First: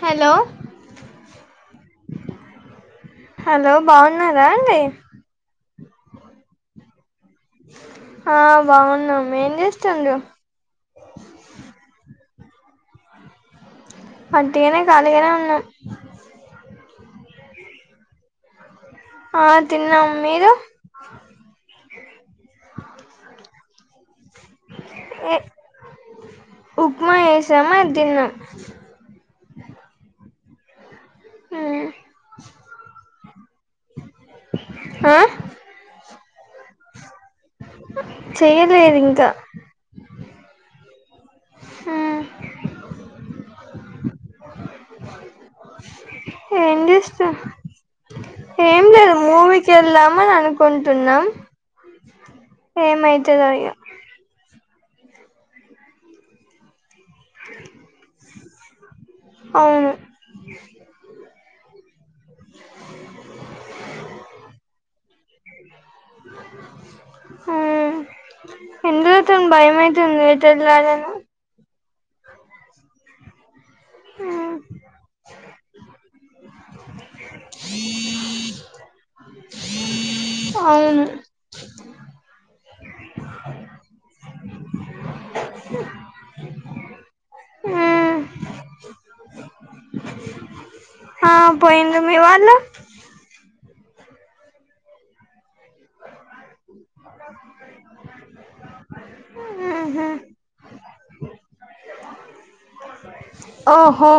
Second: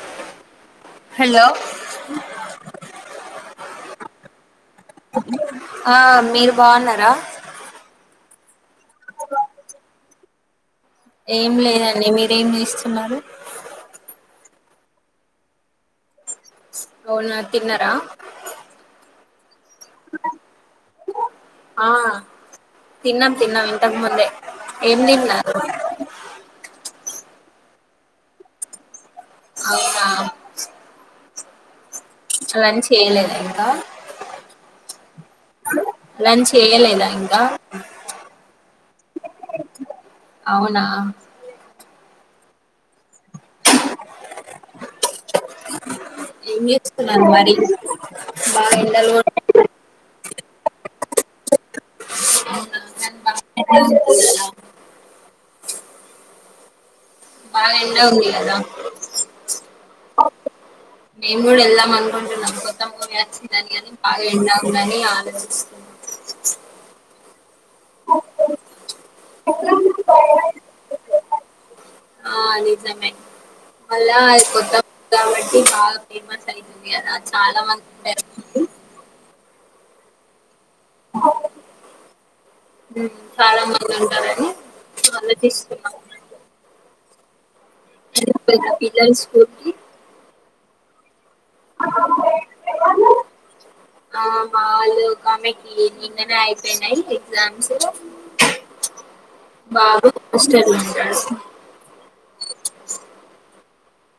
Hello hello hello బాన్నారా అండి ఆ మీరు బాగున్నారా ఆ బాగున్నాము ఏం చేస్తుండ్రు ఏం లేదండి మీరేం చేస్తున్నారు ఉటిగనే కాాలిగనే ఉన్నా అవునా తిన్నారా ఆ తిన్నం మీరు ఆ తిన్నాం తిన్నాం ఇంతకు ముందే ఏం ఏ తిన్నారు ఉప్మా చేశామా అది తిన్నాం అవునా హ్మ్ లంచ్ చేయలేద ఇంకా ఆ లంచ్ చేయలేదా ఇంకా చెయ్యలేదు ఇంకా అవునా ఏం ఏం చేస్తున్నారు చేస్తా మరి బాగా ఏం ఎండలు లేదు కూడా మూవీకి వెళ్దాం అని అనుకుంటున్నాం అవునా, కానీ ఏమైతాదో బాగా ఇగ ఎండ ఉంది కదా బాగా ఎండా ఉందికదా అవును నేను కూడా వెళ్దాం అనుకుంటున్నా కొత్త మూవీ వచ్చింది అని కాని బాగా ఎండలు ఉనాయి అని ఆలోచిస్తున్నా మ్మ్మ్మ్ ఎండలతోని భయమైతుంది ఎటు ఎల్లలన్న ఆ నిజమే మళ్ళ అది కొత్త మూవీ కాబట్టి బాగా ఫేమస్ అయితుంది కదా చాలా మంది ఉంటారు అవును చాలా మంది ఉంటారుని చళా తీస్తు ఎల్లిపోయారు పిల్లలు స్కూల్ కి ఆ పోయింది మీ వాళ్లు ఆ మావాల్లు కమింగ్ ఇ నిన్ననే అయిపోయినయి ఎక్సామ్స్ ఆహా బాబు హాస్టల్లో హూహో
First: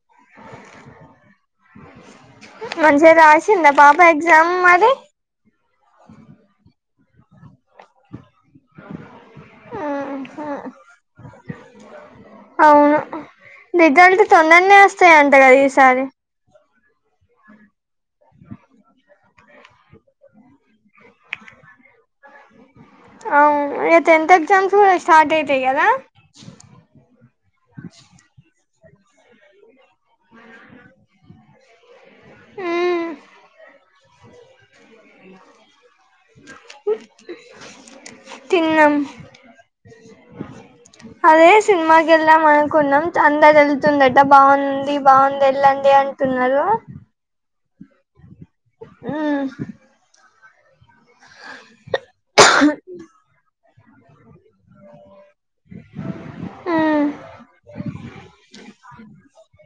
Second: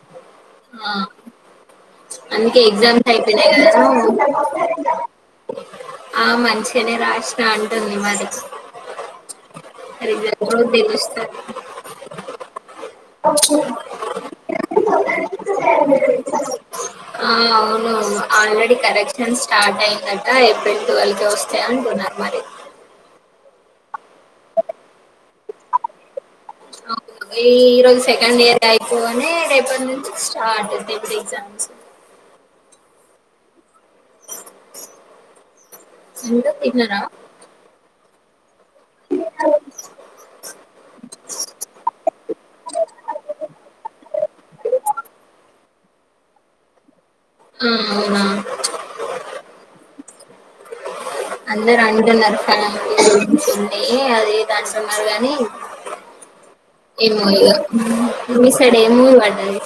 ఆ అందుకే ఎగ్జామ్స్ మంచిగా అయిపోయినై రాసిందా గదా పాప ఎగ్జామ్ మరి ఆ మంచిగానే రాసినా అంటుంది మరి [inaudible] రిజల్ట్ ఆహా కూడా దెలుస్తుంది అవును రిజల్ట్ తొందరనే వస్తాయింట కదా ఈసారి ఆ అవును అవును ఆల్రెడీ కరెక్షన్స్ స్టార్ట్ అయిందట్ట ఏప్రిల్ ట్వెల్కే వస్తాయి అనుకున్నారు మరి అవును టెన్త్ ఎగ్జామ్స్ కూడా స్టార్ట్ అయితాయి గదా అయిపోనే రేపటి నుంచి స్టార్ట్ అయి ఇప్పుడు ఎగ్జామ్స్ ఊ ఇంక తిన్నరా తిన్నాం అదే సినిమాకి వెళ్ళాం అనుకున్నాం అంతా వెళ్తుందట బాగుంది బాగుంది వెళ్ళం ఏ అంతున్నరు ఆ అవునా అందరు అంటున్న [unintelligible] రు ఏ అదే దాస్తూన్నరు గానీ మ్మ్ ఏమఇగ మీ సైడ ఏ మూవి పడ్డది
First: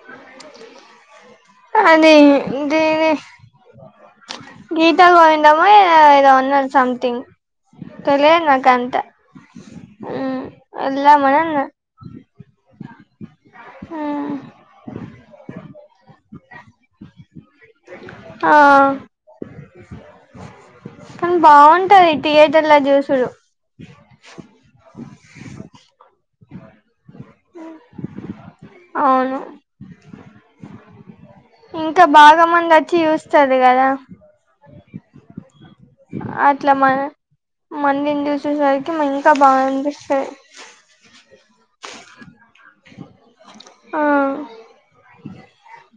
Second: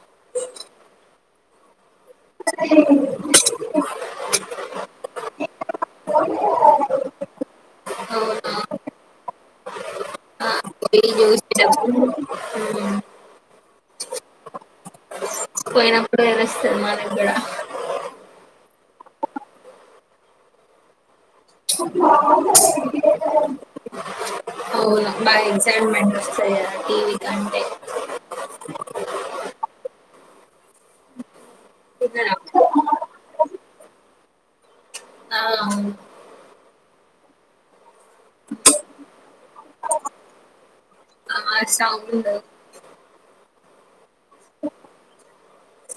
[unintelligible] అదే దీది గీత గోవిందమో ఏ అదేదో ఉన్నది సంథింగ్ తెలియదు అవునా నా కంత [unintelligible] ఊ పోయినప్పుడు వది వస్తురు మాదిగ్ కూడా ఆ కానీ బాగుంటది థియేటర్ల చూసుడు ఓ బాయ్ సర్లెండి స ఈటీవి అవును ఇంకా తిన్నారా బాగా మంది వచ్చి చూస్తది కదా ఆ అవును అట్లా మ మందిని జూసే సరికి ఇంకా బాగా అనిపిస్తది చండ [unintelligible] ఆ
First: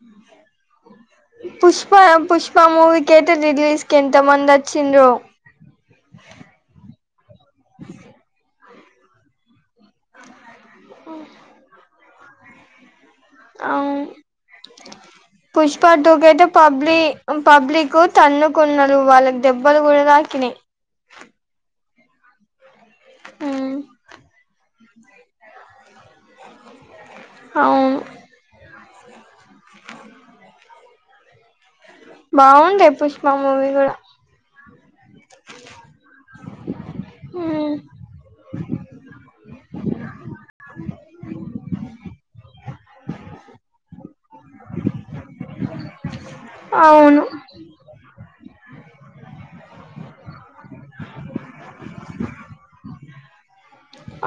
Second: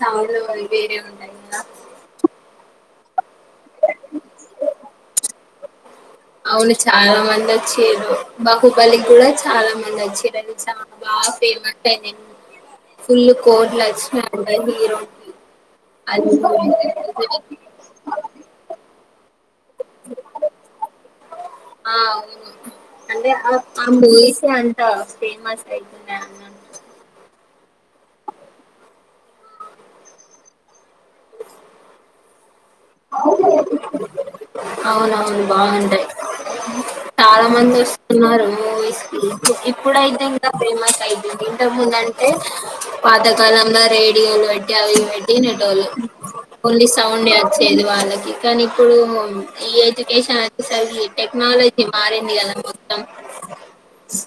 సౌండ్ వేరే ఉంటాయి కదా పుష్ప పుష్ప మూవి కేట రిలీజ్ కెంత మంది వచ్చిన్లో అవును చాలా మంది వచ్చిర్రు బహుబలి కి కూడా చాలా మంది చిర చ బాగా ఫేమస్ అయినయ్ ఫుల్ కోట్లు అవును అచ్చినై అంట హీరోకి పుష్ప టు కి అది అయితే పబ్లి పబ్లిక్ తన్నుకున్నారు వాళ్ళకి దెబ్బలు గుడదకినాయ్ ఆవును అంటే ఆ ఆ [unintelligible] ఇంకా ఫేమస్న్నానా అవు బాగున్ అవునువును బాగుంటయి చాలా మంది వస్తున్నారు మూవీస్ ఇప్పుడు అయితే ఇంకా ఫేమస్ అయితుంది ఇంతకా ముందు అంటే పాతకాలంలో రే డిలు పెట్టి అవి పెట్టి నెటో ఓన్లీ అవును సౌండ్ వచ్చేది వాళ్ళకి కానీ ఇప్పుడు ఈ ఎడ్యుకేషన్ అచ్చసరి ఈ టెక్నాలజీ మారింది కదా మొత్తం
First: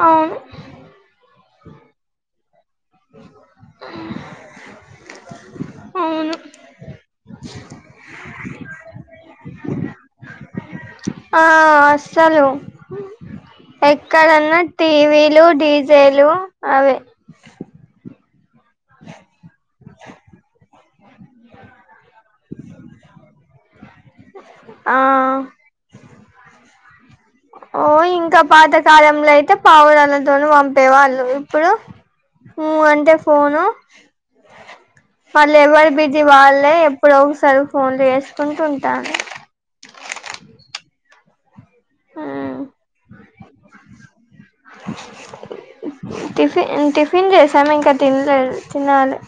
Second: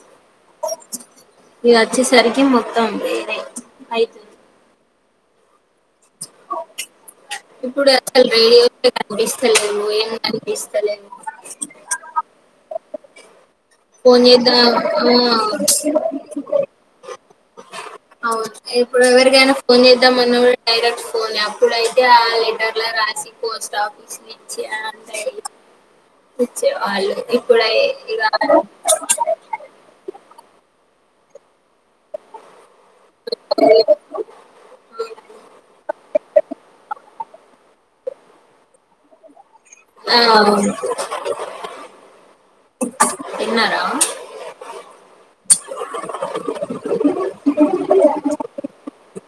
అవును ఇగ వచ్చేసరికి మొత్తం వేరే అవుతుంది అవును ఇప్పుడు అసలు రేడియో కనిపిస్తలేవు ఏం కనిపిస్త ఆ అసలు ఫోన్ ఎక్కడన్నా చేద్దాం టీవీలు ఆ డీజేలు అవే అవును ఇప్పుడు ఎవరికైనా ఫోన్ చేద్దాంమన్న కూడా డైరెక్ట్ ఫోన్ అప్పుడుయితే ఆ లెటర్ల రాసి పోస్ట్ ఆఫీస్ కి ఇచ్చి ఆ ఇచ్చి వాళ్ళు ఓ ఇంకా పాతకాలంలో అయితే పావురాలతోన పంపే వాళ్ళు ఇప్పుడు ఉ అంటే ఫోను మళ్ళ ఎవరి బిజి వాళ్ళే ఇప్పుడో ఒక సెల్ ఫోన్లు చేసుకుంటే ఉంటన్రు తిన్న టిఫిన్ టిఫిన్ చేసాము ఇంకా తినలే తినాలి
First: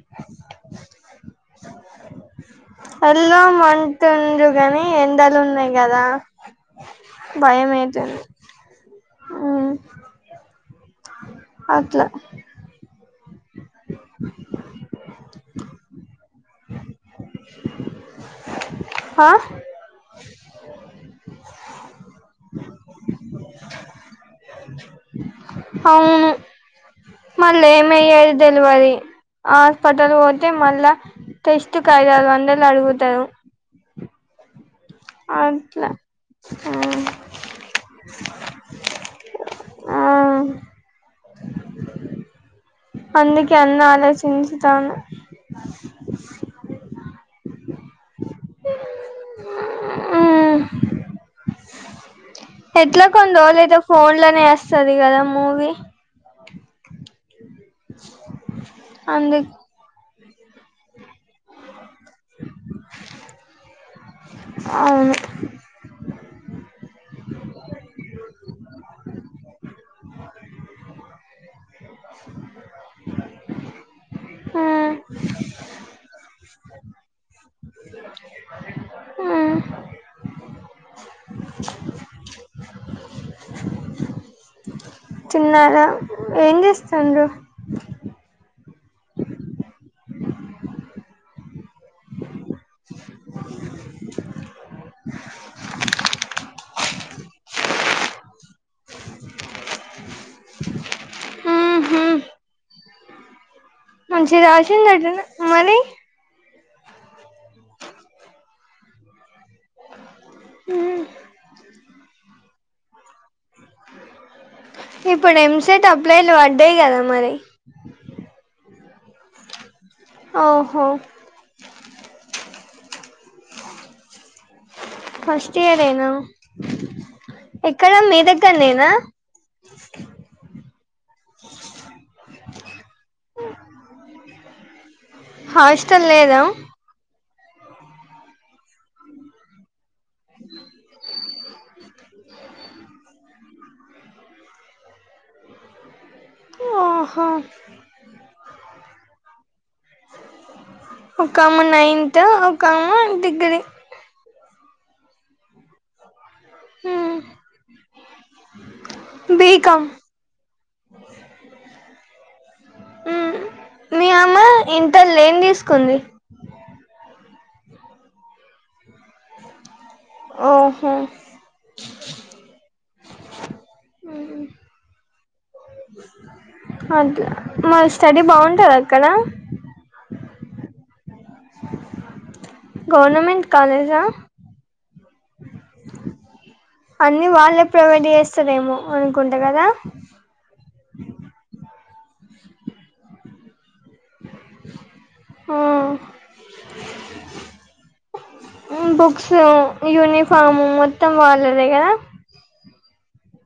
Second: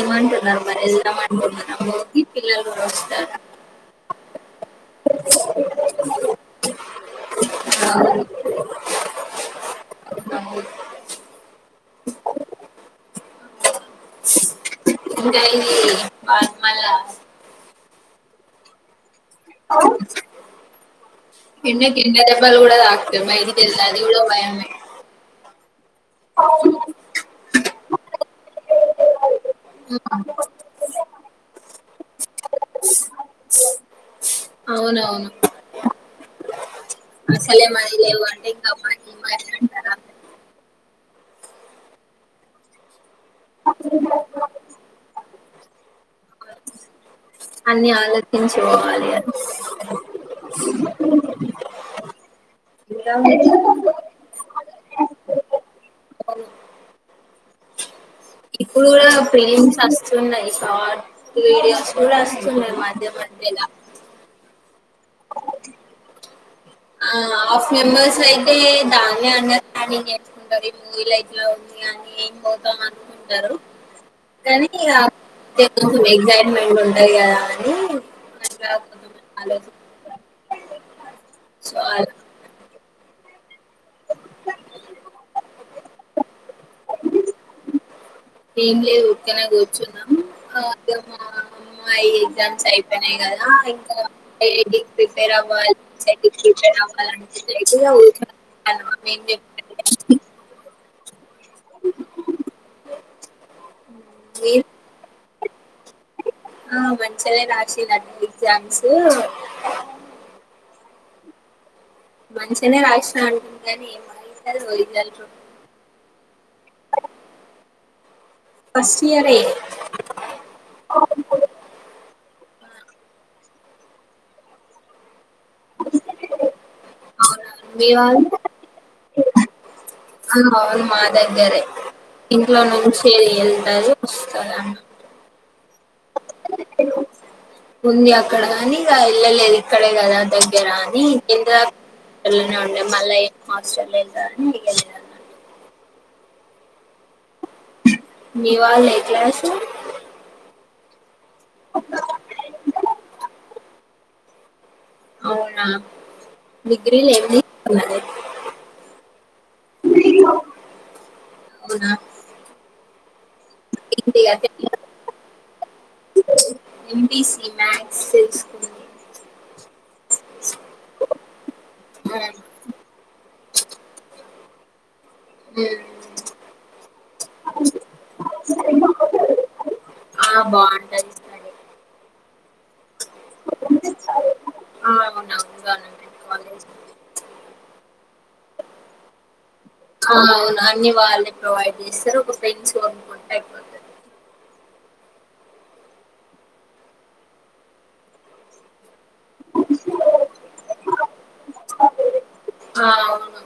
ఏంమంటన్నారు వెళ్దాం మన్నారు మరి పిల్లలు కూడా వస్తారా నిండుగానీ ఎండలు ఉన్నాయి కదా భయం అవుతుంది హ్మ్ అట్లా ఇంకా ఇది [unintelligible] మళ్ళ ఆ ఎండకు ఎండదెబ్బ కూడా తగుతది బయటకి వెళ్తే అది కూడా భయమే అవును మళ్ళీ ఏమయ్యాది తెెలవది హాస్పిటల్ ఉమ్. పోతే మళ్ళా టెస్ట్ ఐదు ఆరు వందలు అడుగుతారు అవునవును ఆ ఆసల మ లే మంట [unintelligible] అందుకి అన్న ఆలో చెంచితాన అన్ని ఆలోచించికోవాలి ఇగ ఉమ్ ఎట్లా కొన్ని రోజులు అయితే ఫోన్ లోనే అస్తది కదా మూవీ ఇప్పుడు కూడా అందు ఫిలిమ్స్ వస్తున్నాయి షార్ట్ వీడియో ఎలా వస్తున్నాయి మాధ్యమధ్యాల అవును ఆ హాఫ్ మెంబర్స్ అయితే దాన్ని అన్న పనింగ్ నేచుకుంటారు ఈ మూవీలోట్లా ఉ ఇగ అని పోతాం అనుకుంటరు కానీ ఇగ తెలుగు ఎగ్జైట్మెంట్ ఉంటయి కదా అని [unintelligible] సో ఆల్ తిన్నారా ఏం చేస్తుంన్రూ ఏం లేదు ఊర్కనే కూర్చున్నాం. [inaudible] ఎగ్జామ్స్ అయిపోయినయి కదా ఇంకా ఐఐటికి ప్రిపేర్ అవ్వాలి. [inaudible] [unintelligible] మంచిగ మీరు రాసిందటనా మరి ఆ మంచిగనే రాసిందట ఎగ్జామ్స్. హ్ మంచిగనే రాసిన అం ఇప్పుడు ఎంసెట్ అప్లైలు పడ్డయి కదా మరి ఫస్ట్ ఇయరే ఓహో అవునా ఫస్ట్ ఇయరేనా ఎక్కడ మీ దగ్గర్నేనా ఆ అవును మా దగ్గరే ఇంట్లో నుంచి ఎళ్తరు వస్తారు అం హాస్టల్ లేదా ఉంది అక్కడ గాని ఇగ ఎళ్ళలేదు ఇక్కడే కదా దగ్గరా అని [inaudible] మళ్ళ ఏం హాస్టల్ వెళ్తదని వెళ్లలే అన్నట్టు ఆహా మీ వాల్ ఏ క్లాసు ఒకామ నైన్త్ ఒకామ డిగ్రీ అవునా డిగ్రీల ఉమ్ ఏం తీస్కున్నది. బీకామ్ బి కమ్ మ్ మీ ఏంటి ఆమ అదే ఇంటర్ల ఏం తీస్కుంది. ఎంపీసీ మ్యాథ్స్ తీసుకుంది ఓహో అట్ల ఉమ్, మా ఉమ్. స్టడీ బాగుంటద అక్కడ ఆ బాగుంటది స్టడీ గవర్నమెంట్ కాలేజా ఆ అవునవును. అన్ని వాళ్ళే ప్రొవైడ్ చేస్తరేమో అనుకుంటా కదా ఆ అవును అన్ని వాళ్ళే ప్రొవైడ్ చేస్తారు ఒక పెన్స్ కొనుక్కుంటే అయిపోతది. ఆ బుక్స్, యూనిఫాం మొత్తం వాళ్ళదే కదా ఆ అవును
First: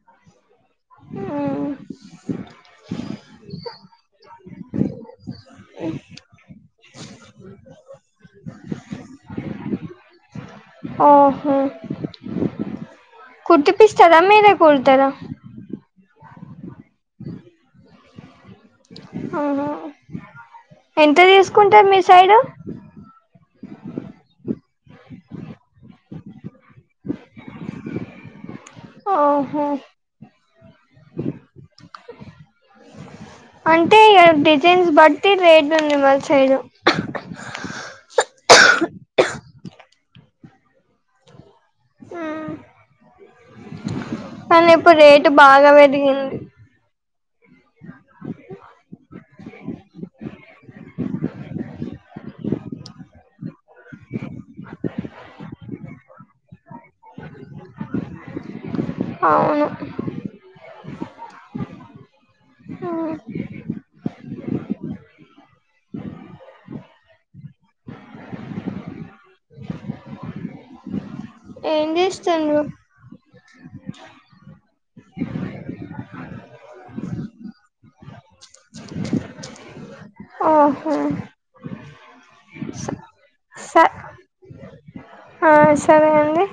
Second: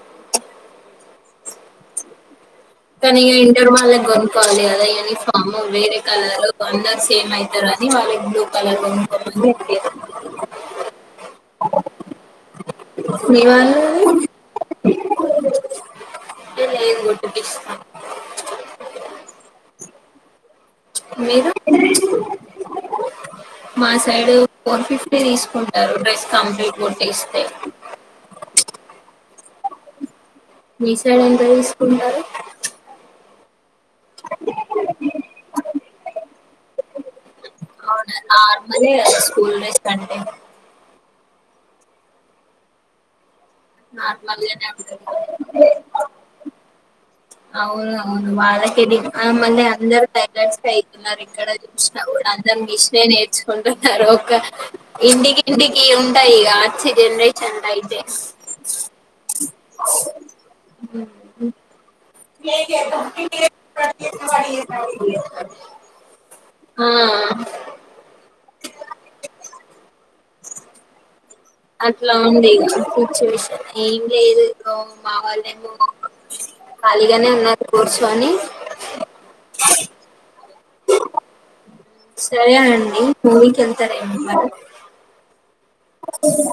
మ్ కనీ ఇంటర్ వాళ్ళక్ కోవాలి కదా యూనిఫాం వేరే కలర్ అందరు సేమ్ అయితరని వాళ్ళకి బ్లూ కలర్ కనుక్కోమన్ [unintelligible] ఓహో మీ వాళ్ళు కుట్టిపిస్తరా మీరే కుడ్తరా ఇంకా లేదు కొట్టిపిస్ ఆహ ఎంత మీరు తీస్కుంటర్ మీ సైడ్ మా సైడ్ ఫోర్ ఫిఫ్టీ తీస్కుంటరు డ్రెస్ కంప్లీట్ కుట్టిస్తే ఓహ మీ సైడ్ ఎంత తీసుకుంటారు అంటే డిజైన్స్ బట్టి రేట్ ఉంది మా సైడ్ అవున్ ఆ మళ్ళీ గంటే గ హ్మ్ నార్మల్గానే కానీ ఇప్పుడు ఉంటది రేటు బాగా పెరిగింది అవును బాగ తిరిగి ఆ మళ్ళీ అందరు స్పైక్ ఉన్నారు ఇక్కడ చూసినా అందరు మిషనే నేర్చుకుంటున్నారు ఒక ఇంటికి ఇంటికి ఉంటాయ్ ఇగ ఆచ్చె జనరేషన్ లో అయితే అవును ఆ ఏం అట్లా ఉంది చేస్తుండ్రు ఇగ సిచ్యువేషన్ ఏం లేదు ఇదిగో మా వాళ్ళేమో ఖాళీగానే ఉన్నారు కూర్చొని ఆ సరే అండి మువీకి స ఎళ్తారేమో కద ఆ సరే అండి